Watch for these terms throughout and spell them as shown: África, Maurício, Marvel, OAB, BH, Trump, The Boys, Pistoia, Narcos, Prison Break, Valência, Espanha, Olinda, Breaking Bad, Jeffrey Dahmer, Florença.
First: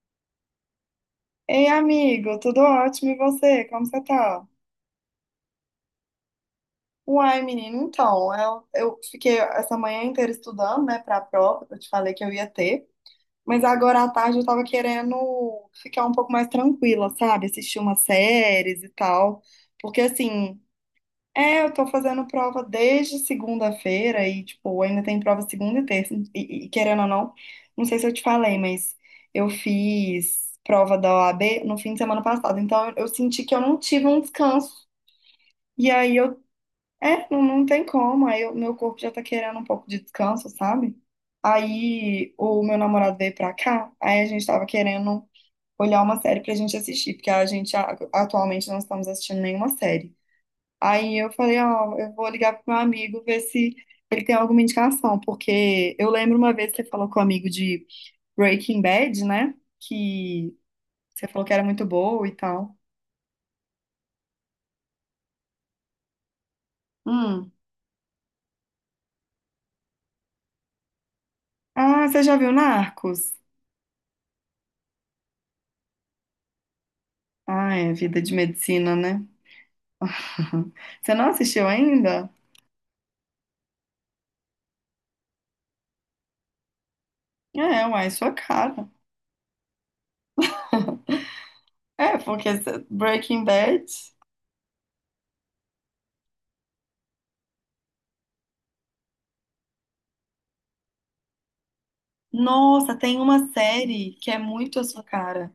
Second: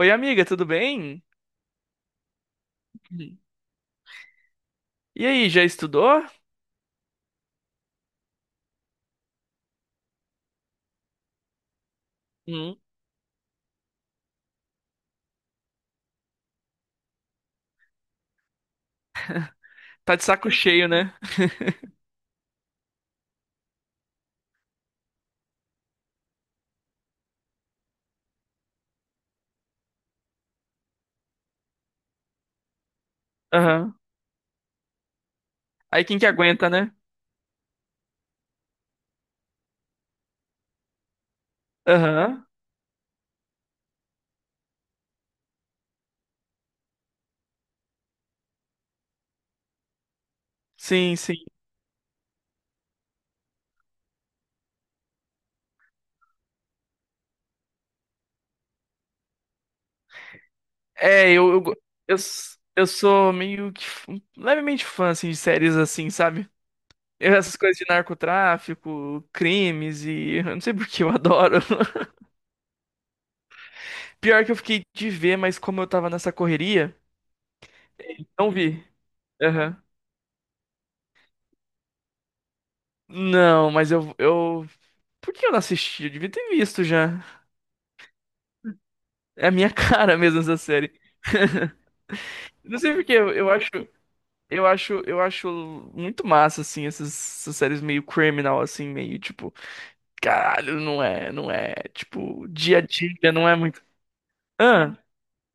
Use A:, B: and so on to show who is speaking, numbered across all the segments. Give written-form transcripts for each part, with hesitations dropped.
A: Oi, amiga, tudo bem?
B: Ei, amigo, tudo ótimo e
A: Uhum.
B: você? Como você tá?
A: E aí, já estudou?
B: Uai, menino, então, eu fiquei essa manhã inteira estudando, né, pra prova, que eu te falei que eu ia
A: Uhum.
B: ter, mas agora à tarde eu tava querendo ficar um pouco mais tranquila, sabe? Assistir umas séries e tal, porque
A: Tá de saco
B: assim,
A: cheio, né?
B: é, eu tô fazendo prova desde segunda-feira e, tipo, ainda tem prova segunda e terça. E, querendo ou não, não sei se eu te falei, mas eu fiz prova da OAB no fim de semana passado. Então, eu senti que eu não
A: Aham.
B: tive um descanso. E
A: Aí
B: aí
A: quem que
B: eu,
A: aguenta, né?
B: é, não, não tem como. Meu corpo já tá querendo um pouco de descanso, sabe? Aí
A: Aham.
B: o meu namorado veio pra cá, aí a gente tava querendo olhar uma série pra gente assistir, porque a gente atualmente não estamos assistindo nenhuma série. Aí
A: Sim,
B: eu
A: sim.
B: falei, ó, eu vou ligar pro meu amigo ver se ele tem alguma indicação, porque eu lembro uma vez que você falou com o amigo de Breaking Bad, né? Que você
A: É,
B: falou que
A: eu,
B: era
A: go-
B: muito
A: eu,
B: boa e
A: s-
B: tal.
A: eu sou meio que um, levemente fã, assim, de séries assim, sabe? Eu,
B: Hum.
A: essas coisas de narcotráfico, crimes e... Eu não sei por que eu adoro.
B: Ah, você já viu Narcos?
A: Pior que eu fiquei de ver, mas como eu tava nessa correria,
B: Ah, é vida de
A: não vi.
B: medicina, né?
A: Aham.
B: Você não assistiu ainda?
A: Não, mas eu... Por que eu não assisti? Eu devia ter visto já.
B: É, uai, é sua cara.
A: É a minha cara mesmo essa série. Não sei por quê,
B: Breaking Bad.
A: eu acho muito massa assim essas séries meio criminal assim, meio tipo, caralho, não é, tipo, dia a
B: Nossa, tem
A: dia não
B: uma
A: é muito.
B: série que é muito a
A: Ah,
B: sua cara.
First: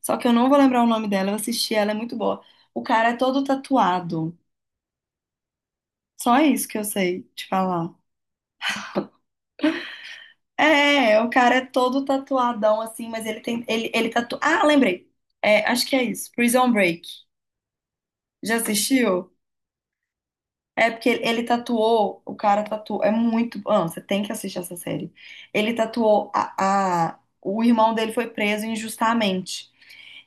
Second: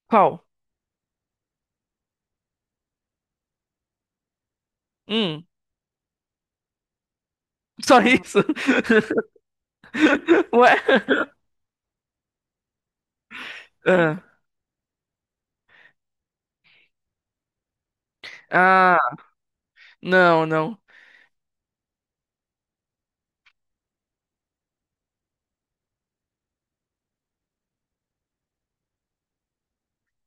B: Só que eu
A: qual?
B: não vou lembrar o nome dela, eu assisti, ela é muito boa. O cara é todo tatuado.
A: Hum,
B: Só isso que eu sei te falar.
A: só isso? Ué?
B: É, é, o cara é todo tatuadão assim, mas ele tem. Ele,
A: Ah,
B: Ah, lembrei. É, acho que é isso. Prison Break. Já
A: ah,
B: assistiu?
A: não, não.
B: É porque ele tatuou. O cara tatuou. É muito. Ah, você tem que assistir essa série. Ele tatuou. O irmão dele foi preso injustamente.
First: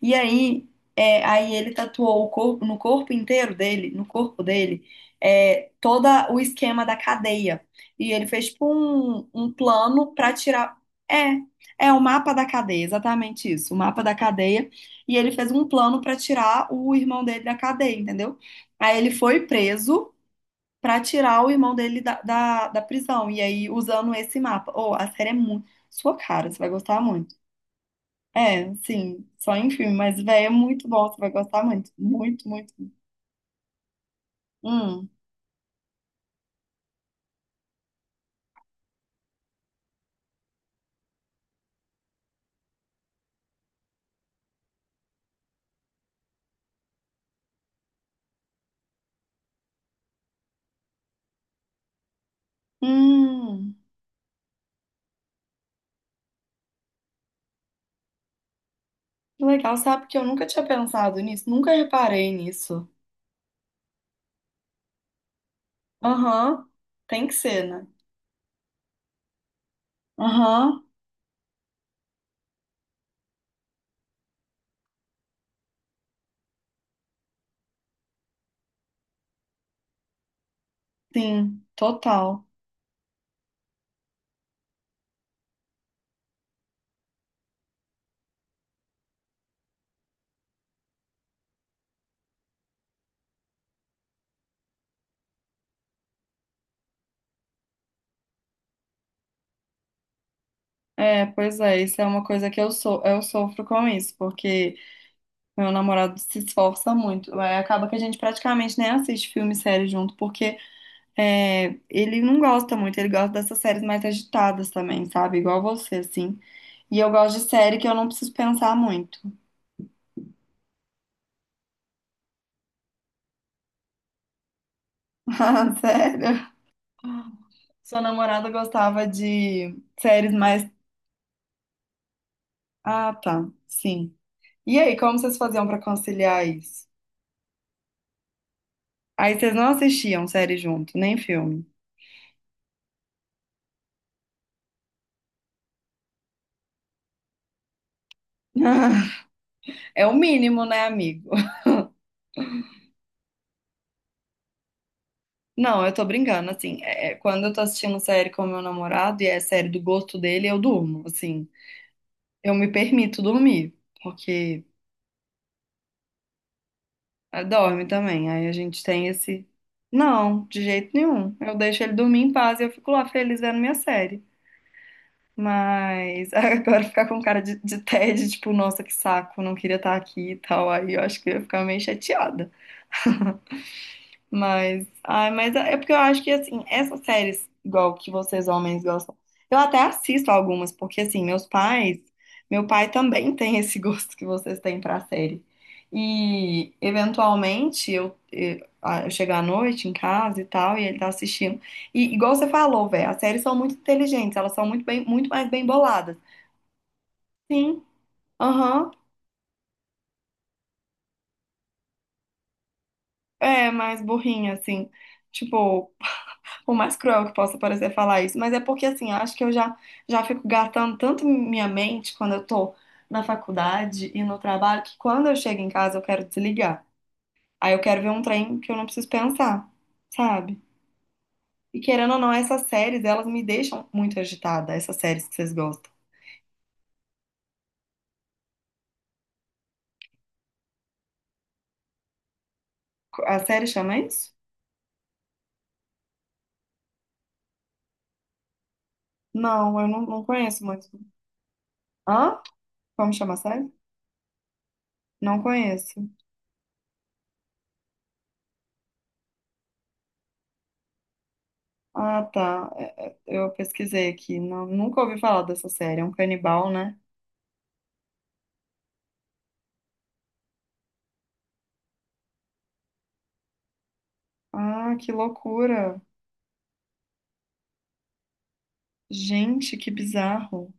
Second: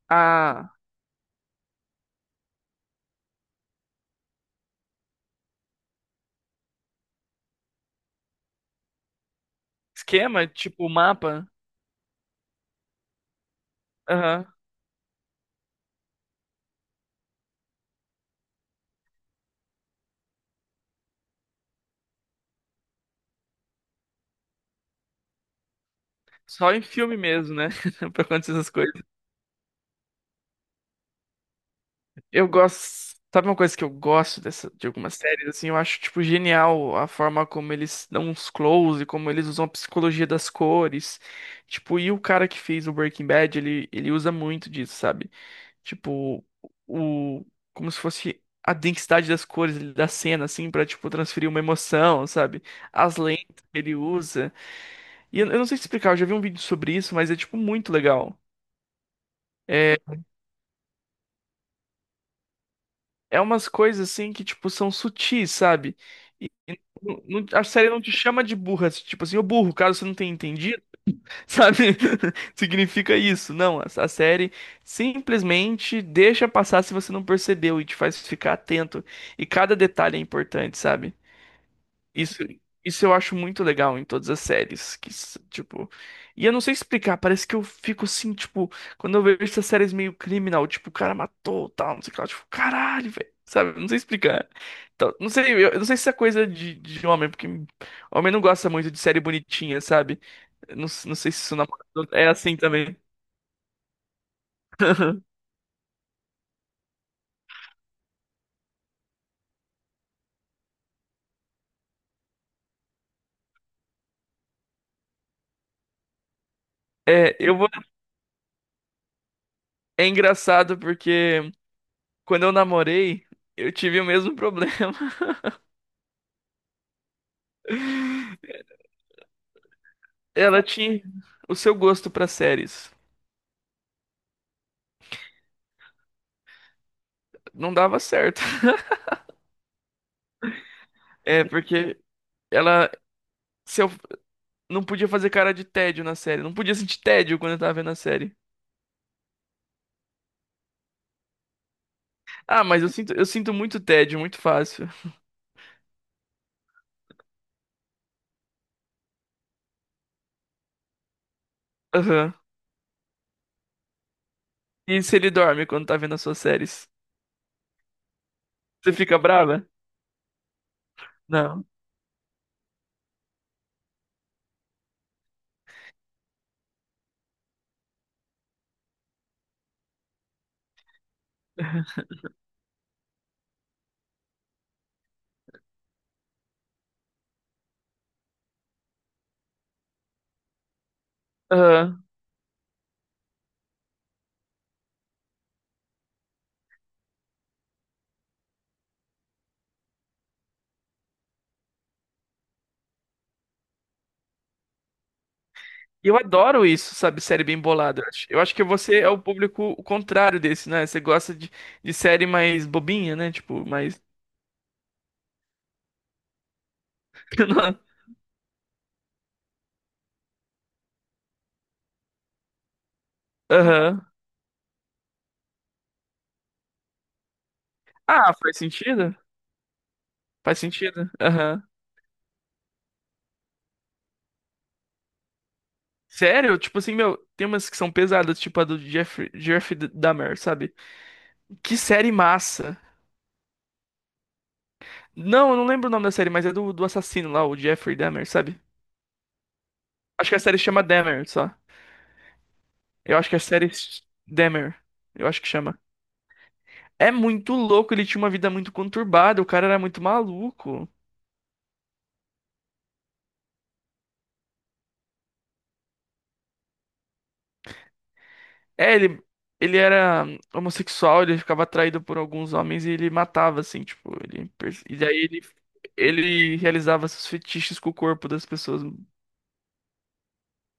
B: E aí,
A: Ah,
B: é, aí ele tatuou o corpo, no corpo inteiro dele, no corpo dele, é, todo o esquema da cadeia. E ele fez tipo um plano para
A: esquema,
B: tirar.
A: tipo,
B: É,
A: mapa.
B: é o mapa da cadeia, exatamente isso, o mapa da
A: Aham.
B: cadeia. E ele fez um plano para tirar o irmão dele da cadeia, entendeu? Aí ele foi preso para tirar o irmão dele da prisão. E aí, usando esse mapa. Oh, a série é muito sua cara, você vai
A: Só em
B: gostar
A: filme
B: muito.
A: mesmo, né? Pra acontecer essas
B: É,
A: coisas.
B: sim, só em filme, mas, véi, é muito bom, você vai gostar muito, muito,
A: Eu
B: muito.
A: gosto. Sabe uma coisa que eu gosto dessa, de
B: Hum,
A: algumas séries, assim, eu acho, tipo, genial a forma como eles dão uns close, como eles usam a psicologia das cores. Tipo, e o cara que fez o Breaking Bad, ele usa muito disso, sabe? Tipo, o, como se fosse a densidade das cores da cena, assim, pra, tipo, transferir uma emoção, sabe? As lentes
B: hum,
A: que ele usa. E eu não sei te explicar, eu já vi um vídeo sobre isso, mas é, tipo, muito legal.
B: que legal,
A: É,
B: sabe que eu nunca tinha pensado nisso, nunca reparei nisso.
A: é umas coisas, assim, que, tipo, são sutis, sabe?
B: Aham, tem que
A: A
B: ser, né?
A: série não te chama de burra, tipo assim, ô burro, caso você não tenha entendido,
B: Aham,
A: sabe? Significa isso. Não, a série simplesmente deixa passar se você não percebeu e te faz ficar atento. E cada detalhe é importante, sabe?
B: sim,
A: Isso,
B: total.
A: isso eu acho muito legal em todas as séries, que, tipo, e eu não sei explicar, parece que eu fico assim, tipo, quando eu vejo essas séries meio criminal, tipo, o cara matou, tal, não sei o que lá, tipo, caralho, velho, sabe? Não sei explicar. Então, não sei, eu não sei se é coisa de homem, porque homem não gosta muito de série bonitinha, sabe? Eu não, não
B: É,
A: sei se isso
B: pois é, isso é uma
A: é
B: coisa
A: assim
B: que eu
A: também.
B: sou, eu sofro com isso, porque meu namorado se esforça muito, é, acaba que a gente praticamente nem assiste filme e série junto, porque é, ele não gosta muito, ele gosta dessas séries mais agitadas também, sabe? Igual você, assim. E eu
A: É,
B: gosto de
A: eu vou.
B: série que eu não preciso pensar muito.
A: É engraçado porque quando eu namorei, eu tive o mesmo problema.
B: Ah, sério? Sua namorada gostava de séries
A: Ela
B: mais.
A: tinha o seu gosto pra séries.
B: Ah, tá. Sim. E aí, como vocês faziam pra conciliar isso?
A: Não dava certo.
B: Aí vocês não assistiam série junto, nem
A: É,
B: filme.
A: porque ela se eu, não podia fazer cara de tédio na série. Não podia sentir tédio quando eu tava vendo a série.
B: É o mínimo, né, amigo?
A: Ah, mas eu sinto muito tédio, muito fácil.
B: Não, eu tô brincando, assim, é, quando eu tô assistindo série com meu namorado e é série do gosto dele, eu durmo, assim.
A: Aham.
B: Eu me permito dormir, porque
A: E se ele dorme quando tá vendo as suas séries?
B: ela dorme também. Aí a gente
A: Você
B: tem
A: fica
B: esse.
A: brava?
B: Não, de jeito nenhum. Eu
A: Não.
B: deixo ele dormir em paz e eu fico lá feliz vendo minha série. Mas agora ficar com cara de tédio, tipo, nossa, que saco, não queria estar aqui e tal. Aí eu acho que eu ia ficar meio chateada. Mas, ai, mas é porque eu acho que assim, essas séries, igual que vocês homens gostam, eu até assisto algumas, porque assim, meus pais,
A: Aham.
B: meu pai também tem esse gosto que vocês têm pra série. E eventualmente eu chego à noite em casa e tal, e ele tá assistindo. E igual você falou, velho, as séries são muito inteligentes, elas são muito bem, muito mais bem
A: E eu
B: boladas.
A: adoro isso, sabe? Série bem
B: Sim,
A: bolada. Eu acho que
B: aham,
A: você é o público o contrário desse, né? Você gosta de série mais bobinha, né? Tipo,
B: é
A: mais.
B: mais burrinha, assim. Tipo. Por mais cruel que possa parecer falar isso, mas é porque assim, eu acho que já fico gastando tanto minha mente quando eu tô na
A: Aham.
B: faculdade e no trabalho, que quando eu chego em casa eu quero desligar. Aí eu quero ver um
A: Ah, faz
B: trem que eu não preciso
A: sentido?
B: pensar,
A: Faz
B: sabe?
A: sentido. Aham.
B: E querendo ou não, essas séries, elas me deixam muito agitada, essas séries que vocês gostam.
A: Sério? Tipo assim, meu, tem umas que são pesadas, tipo a do Jeff Dahmer, sabe? Que série massa.
B: A série chama isso?
A: Não, eu não lembro o nome da série, mas é do, do assassino lá, o Jeffrey Dahmer, sabe?
B: Não, eu não, não
A: Acho que a série
B: conheço
A: chama
B: muito.
A: Dahmer, só.
B: Hã? Como
A: Eu acho
B: chama
A: que
B: a
A: a
B: série?
A: Dahmer. Eu acho
B: Não
A: que chama.
B: conheço.
A: É muito louco, ele tinha uma vida muito conturbada, o cara era muito maluco.
B: Ah, tá. Eu pesquisei aqui. Não, nunca ouvi falar dessa série. É um canibal, né?
A: É, ele era homossexual, ele ficava atraído por alguns homens e ele matava, assim, tipo, ele, e
B: Ah, que
A: daí
B: loucura.
A: ele realizava seus fetiches com o corpo das pessoas.
B: Gente, que bizarro.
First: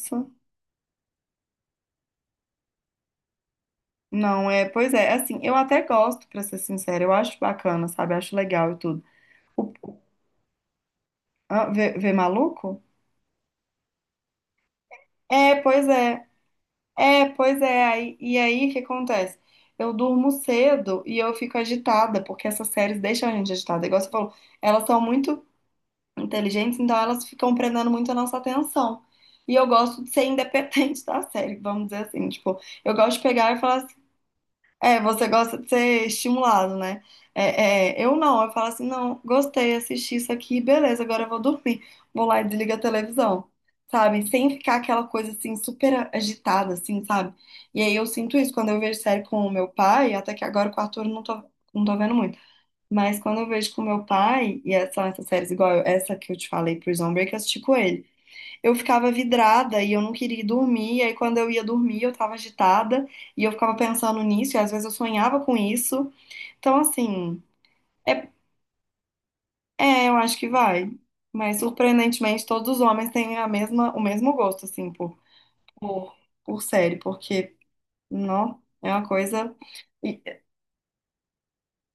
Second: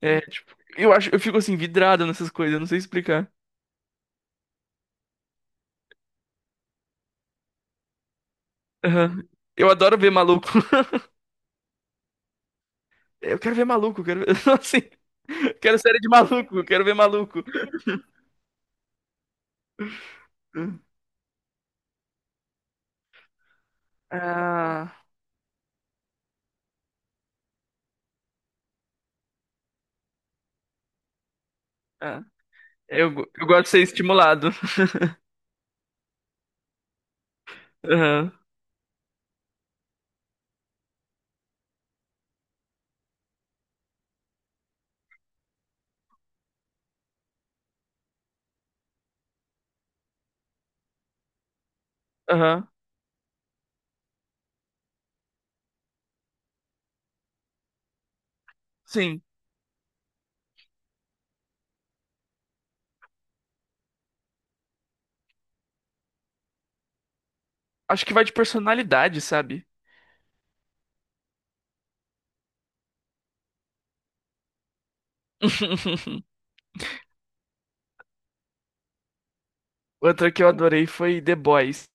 A: É, tipo, eu acho, eu fico assim, vidrado nessas coisas, eu não sei explicar.
B: Não, é, pois é, assim, eu até gosto, pra ser sincera, eu acho bacana, sabe? Eu acho legal e tudo.
A: Aham. Eu
B: O,
A: adoro
B: o-
A: ver maluco.
B: vê, vê maluco?
A: Eu quero ver maluco, eu quero ver, assim,
B: É,
A: quero
B: pois
A: série de
B: é.
A: maluco, eu quero ver
B: É,
A: maluco.
B: pois é. Aí, e aí, o que acontece? Eu durmo cedo e eu fico agitada, porque essas séries deixam a gente agitada. Igual você falou, elas são
A: Ah,
B: muito inteligentes, então elas ficam prendendo muito a nossa atenção. E eu gosto de ser independente da série, vamos dizer
A: ah.
B: assim, tipo, eu gosto de
A: Eu
B: pegar e
A: gosto de
B: falar
A: ser
B: assim,
A: estimulado.
B: é, você gosta de ser estimulado, né? Eu
A: Aham,
B: não, eu falo assim, não, gostei, assisti isso aqui, beleza, agora eu vou dormir. Vou lá e desligo a televisão, sabe? Sem ficar aquela coisa assim, super agitada, assim, sabe? E aí eu sinto isso quando eu vejo série com o meu pai, até que agora com o Arthur eu não tô, não tô vendo muito.
A: aham.
B: Mas quando eu vejo com o meu pai, e são essas séries igual essa que eu te falei, Prison Break, eu assisti com ele. Eu ficava
A: Sim,
B: vidrada e eu não queria ir dormir. E aí, quando eu ia dormir, eu tava agitada e eu ficava pensando nisso. E às vezes eu sonhava com isso. Então, assim,
A: acho que vai
B: é,
A: de personalidade, sabe?
B: é, eu acho que vai. Mas surpreendentemente, todos os homens têm a mesma, o mesmo gosto, assim, por, por série, porque não é uma coisa. e-
A: Outra que eu adorei foi The Boys.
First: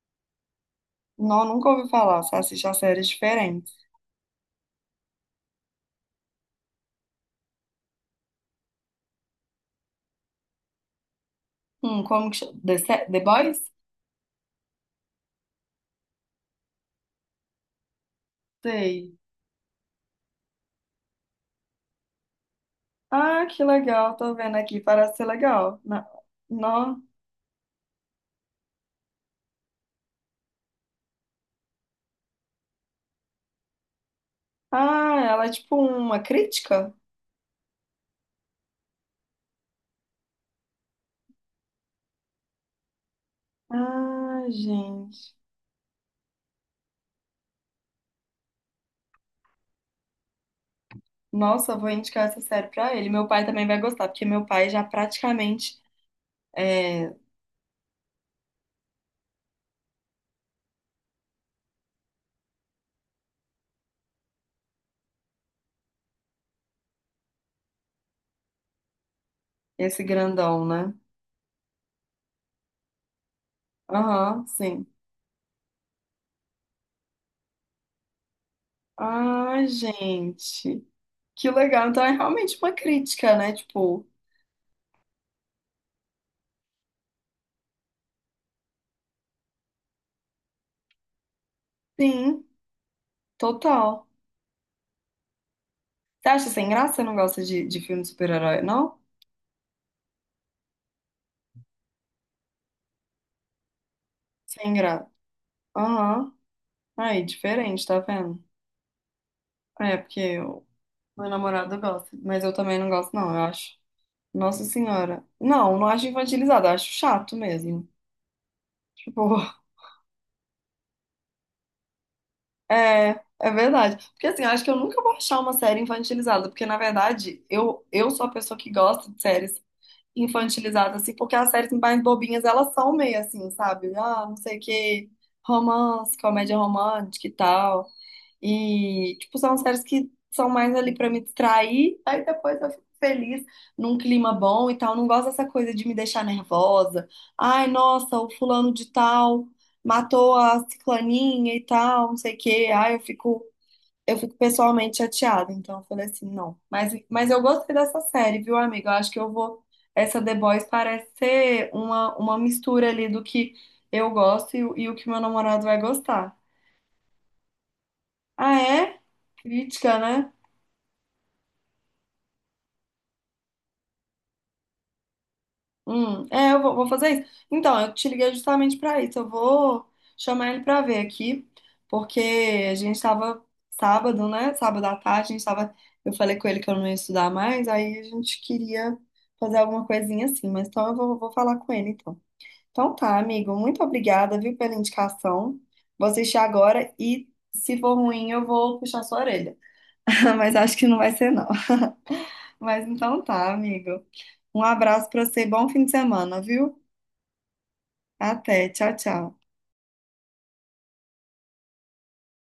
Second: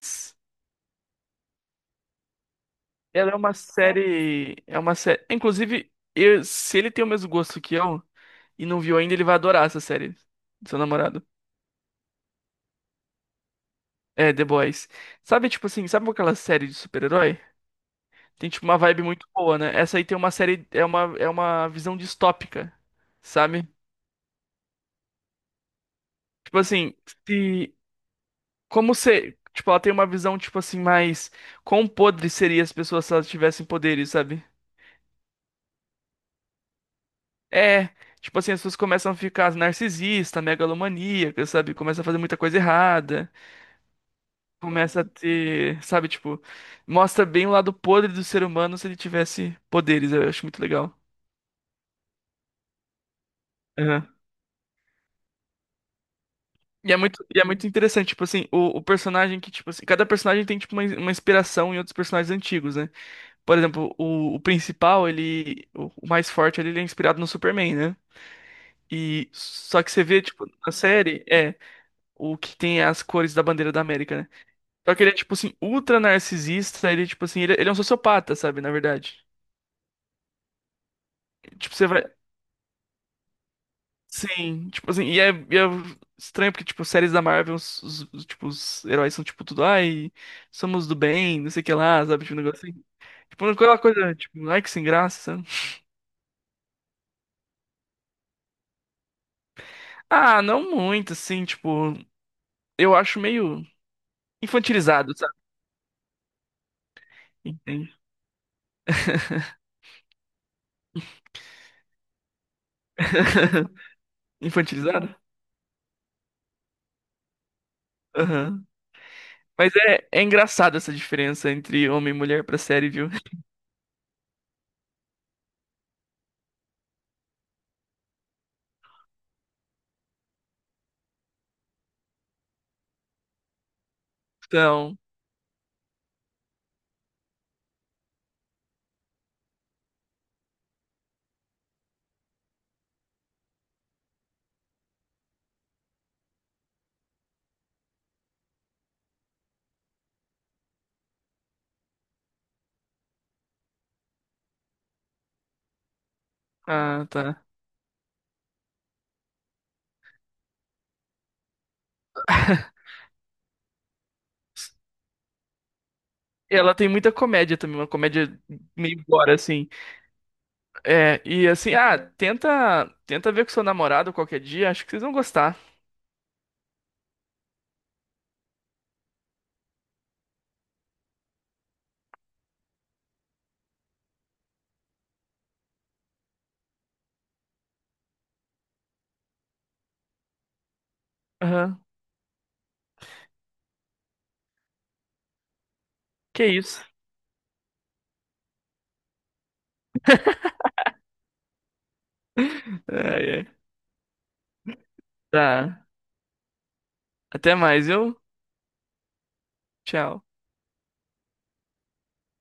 B: Não, nunca ouvi falar. Só assisti a séries
A: Ela é uma
B: diferentes.
A: série. É uma série. Inclusive, se ele tem o mesmo gosto que eu e não viu ainda, ele vai adorar essa série. Seu namorado.
B: Como que chama? The, Se- The Boys?
A: É, The Boys. Sabe, tipo assim, sabe aquela série de super-herói? Tem, tipo, uma vibe
B: Sei.
A: muito boa, né? Essa aí tem uma série. É uma visão distópica,
B: Ah, que
A: sabe?
B: legal. Tô vendo aqui. Parece ser legal.
A: Tipo assim,
B: Não.
A: se. Como se tipo, ela tem uma visão, tipo assim, mais. Quão podre seria as pessoas se elas tivessem poderes, sabe?
B: Ah, ela é tipo uma crítica?
A: É, tipo assim, as pessoas começam a ficar narcisista, megalomaníaca, sabe? Começa a fazer muita coisa errada,
B: Ah,
A: começa a
B: gente.
A: ter, sabe, tipo, mostra bem o lado podre do ser humano se ele tivesse poderes, eu acho muito legal.
B: Nossa, eu vou indicar essa série pra ele. Meu pai também vai gostar,
A: Aham.
B: porque meu pai já praticamente é
A: E é muito interessante, tipo assim, o personagem que, tipo assim, cada personagem tem, tipo, uma inspiração em outros personagens antigos, né? Por exemplo, o principal, ele, o mais forte, ele é inspirado no Superman, né? E só que
B: esse
A: você vê, tipo,
B: grandão,
A: na
B: né?
A: série, é, o que tem as cores da bandeira da América, né?
B: Aham, sim.
A: Só que ele é, tipo assim, ultra narcisista, ele, tipo assim, ele é um sociopata, sabe, na verdade.
B: Ah, gente. Que
A: Tipo, você
B: legal.
A: vai.
B: Então é realmente uma crítica, né? Tipo,
A: Sim, tipo assim, e é estranho porque, tipo, séries da Marvel, os, tipo, os heróis são, tipo, tudo, ai, somos do bem, não sei o que lá, sabe, tipo, um
B: sim,
A: negócio assim. Tipo, aquela
B: total.
A: coisa, tipo, ai, que sem graça, sabe?
B: Você acha sem graça? Você não gosta de filme de super-herói, não?
A: Ah, não muito, assim, tipo, eu acho meio
B: Sem graça.
A: infantilizado, sabe?
B: Aham. Aí, diferente,
A: Entende?
B: tá vendo? É, porque o meu namorado gosta, mas eu também não gosto, não, eu acho. Nossa
A: Infantilizado?
B: Senhora. Não, não acho infantilizado, eu acho chato mesmo.
A: Aham.
B: Tipo,
A: Mas é engraçado essa diferença entre homem e mulher pra série, viu?
B: é, é verdade. Porque assim, eu acho que eu nunca vou achar uma série infantilizada, porque na verdade eu sou a pessoa que gosta de séries infantilizadas, assim, porque as séries mais bobinhas elas são meio assim, sabe? Ah, não sei o
A: Então,
B: que, romance, comédia romântica e tal. E, tipo, são séries que são mais ali pra me distrair, aí depois eu fico feliz, num clima bom e tal. Não gosto dessa coisa de me deixar nervosa. Ai, nossa, o fulano de tal matou a ciclaninha e tal, não sei o quê. Ai, eu fico pessoalmente chateada. Então eu falei assim, não.
A: ah,
B: Mas eu
A: tá.
B: gostei dessa série, viu, amiga? Eu acho que eu vou. Essa The Boys parece ser uma mistura ali do que eu gosto e o que meu namorado vai gostar.
A: Ela tem muita comédia também, uma comédia
B: Ah, é?
A: meio gore, assim.
B: Crítica, né?
A: É, e assim, ah, tenta ver com seu namorado qualquer dia, acho que vocês vão gostar.
B: É, eu vou, vou fazer isso. Então, eu te liguei justamente para isso. Eu vou chamar ele para ver aqui, porque a gente estava sábado, né? Sábado à tarde, a gente estava. Eu falei com ele que eu não ia estudar mais, aí a gente queria fazer alguma coisinha assim, mas então eu vou, vou falar com
A: Aham,
B: ele então. Então tá, amigo, muito obrigada, viu, pela indicação. Vou assistir
A: que isso.
B: agora e se for ruim, eu vou puxar sua orelha. Mas acho que não vai ser, não. Mas então
A: Ai, ai.
B: tá, amigo. Um abraço para você, bom
A: Tá,
B: fim de semana, viu?
A: até mais, viu?
B: Até. Tchau, tchau.
A: Tchau.